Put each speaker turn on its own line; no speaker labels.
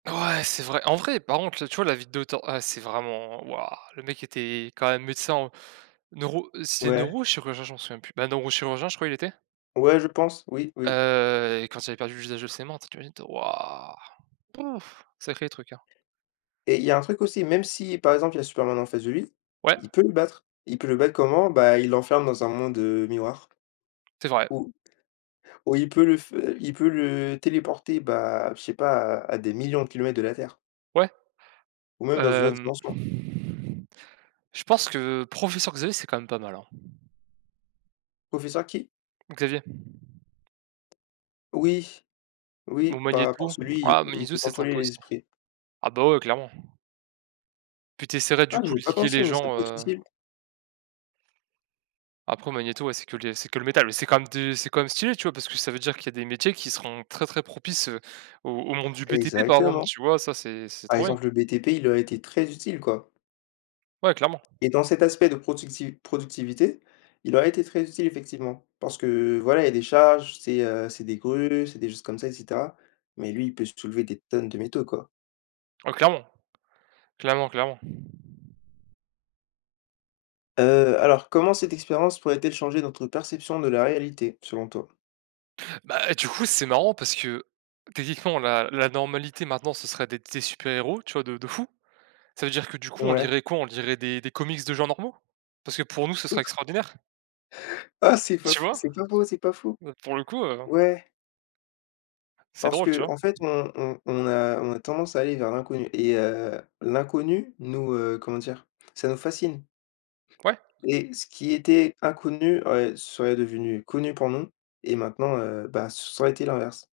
Ouais, c'est vrai. En vrai, par contre, là, tu vois la vidéo ten ah c'est vraiment, waouh. Le mec était quand même médecin en neuro c'est
Ouais.
neurologue ou chirurgien? Je m'en souviens plus. Ben neurochirurgien, je crois il était
Ouais je pense. Oui, oui.
heu et quand il avait perdu l'usage de ses mains, tes tu imagines toi? Waouh. Sacré truc, hein.
Et il y a un truc aussi. Même si par exemple il y a Superman en face de lui,
Ouais.
il peut le battre. Il peut le battre comment? Bah Il l'enferme dans un monde, heu, miroir
C'est vrai.
ou ou il peut le f il peut le téléporter bah, je sais pas à à des millions de kilomètres de la Terre.
Ouais,
Ou même dans une autre
hem
dimension.
je pense que professeur Xavier, c'est quand même pas mal, hein.
Professeur qui?
Xavier.
Oui. Oui,
Bon
bah
Magneto
parce que lui, i
ah,
il
Magneto
peut
c'est
contrôler
sympa
les
aussi.
esprits.
Ah bah ouais clairement. Puis tu essaierais du
Ah
coup
j'y ai
de
pas
liguer les
pensé, mais ça
gens,
peut être
heu
utile.
Après Magneto, ouais c'est que le c'est que le métal. C'est quand même de c'est quand même stylé tu vois? Parce que ça veut dire qu'il y a des métiers qui seront très très propices, heu, au au monde du BTP par exemple,
Exactement.
tu vois? Ça c'est c'est
Par
trop bien.
exemple le BTP, il aurait été très utile quoi.
Ouais clairement.
Et dans cet aspect de productiv productivité, il aurait été très utile effectivement parce que voilà, il y des charges, c'est, heu, c'est des grues, c'est des choses comme ça et cetera. Mais lui il peut soulever des tonnes de métaux, quoi!
Ah clairement. Clairement, clairement.
Heu, alors comment cette expérience pourrait-elle changer notre perception de la réalité, selon toi?
Bah du coup c'est marrant parce que techniquement, la la normalité maintenant ce serait d'être des super héros tu vois de de fou. Ça veut dire que du coup on
Ouais.
lirait quoi? On lirait des des comics de gens normaux? Parce que pour nous ce serait extraordinaire?
Ah! c'est pas
Tu
faux,
vois?
c'est pas faux, c'est pas faux.
Heu, pour le coup, heu
Ouais.
C'est
Parce
drôle tu vois?
qu'en fait on on on a on a tendance à aller vers l'inconnu et heu, l'inconnu nous, heu, comment dire? Ça nous fascine.
Ouais.
Et ce qui était inconnu, heu, serait devenu connu pour nous et maintenant, heu bah, ce ça aurait été l'inverse.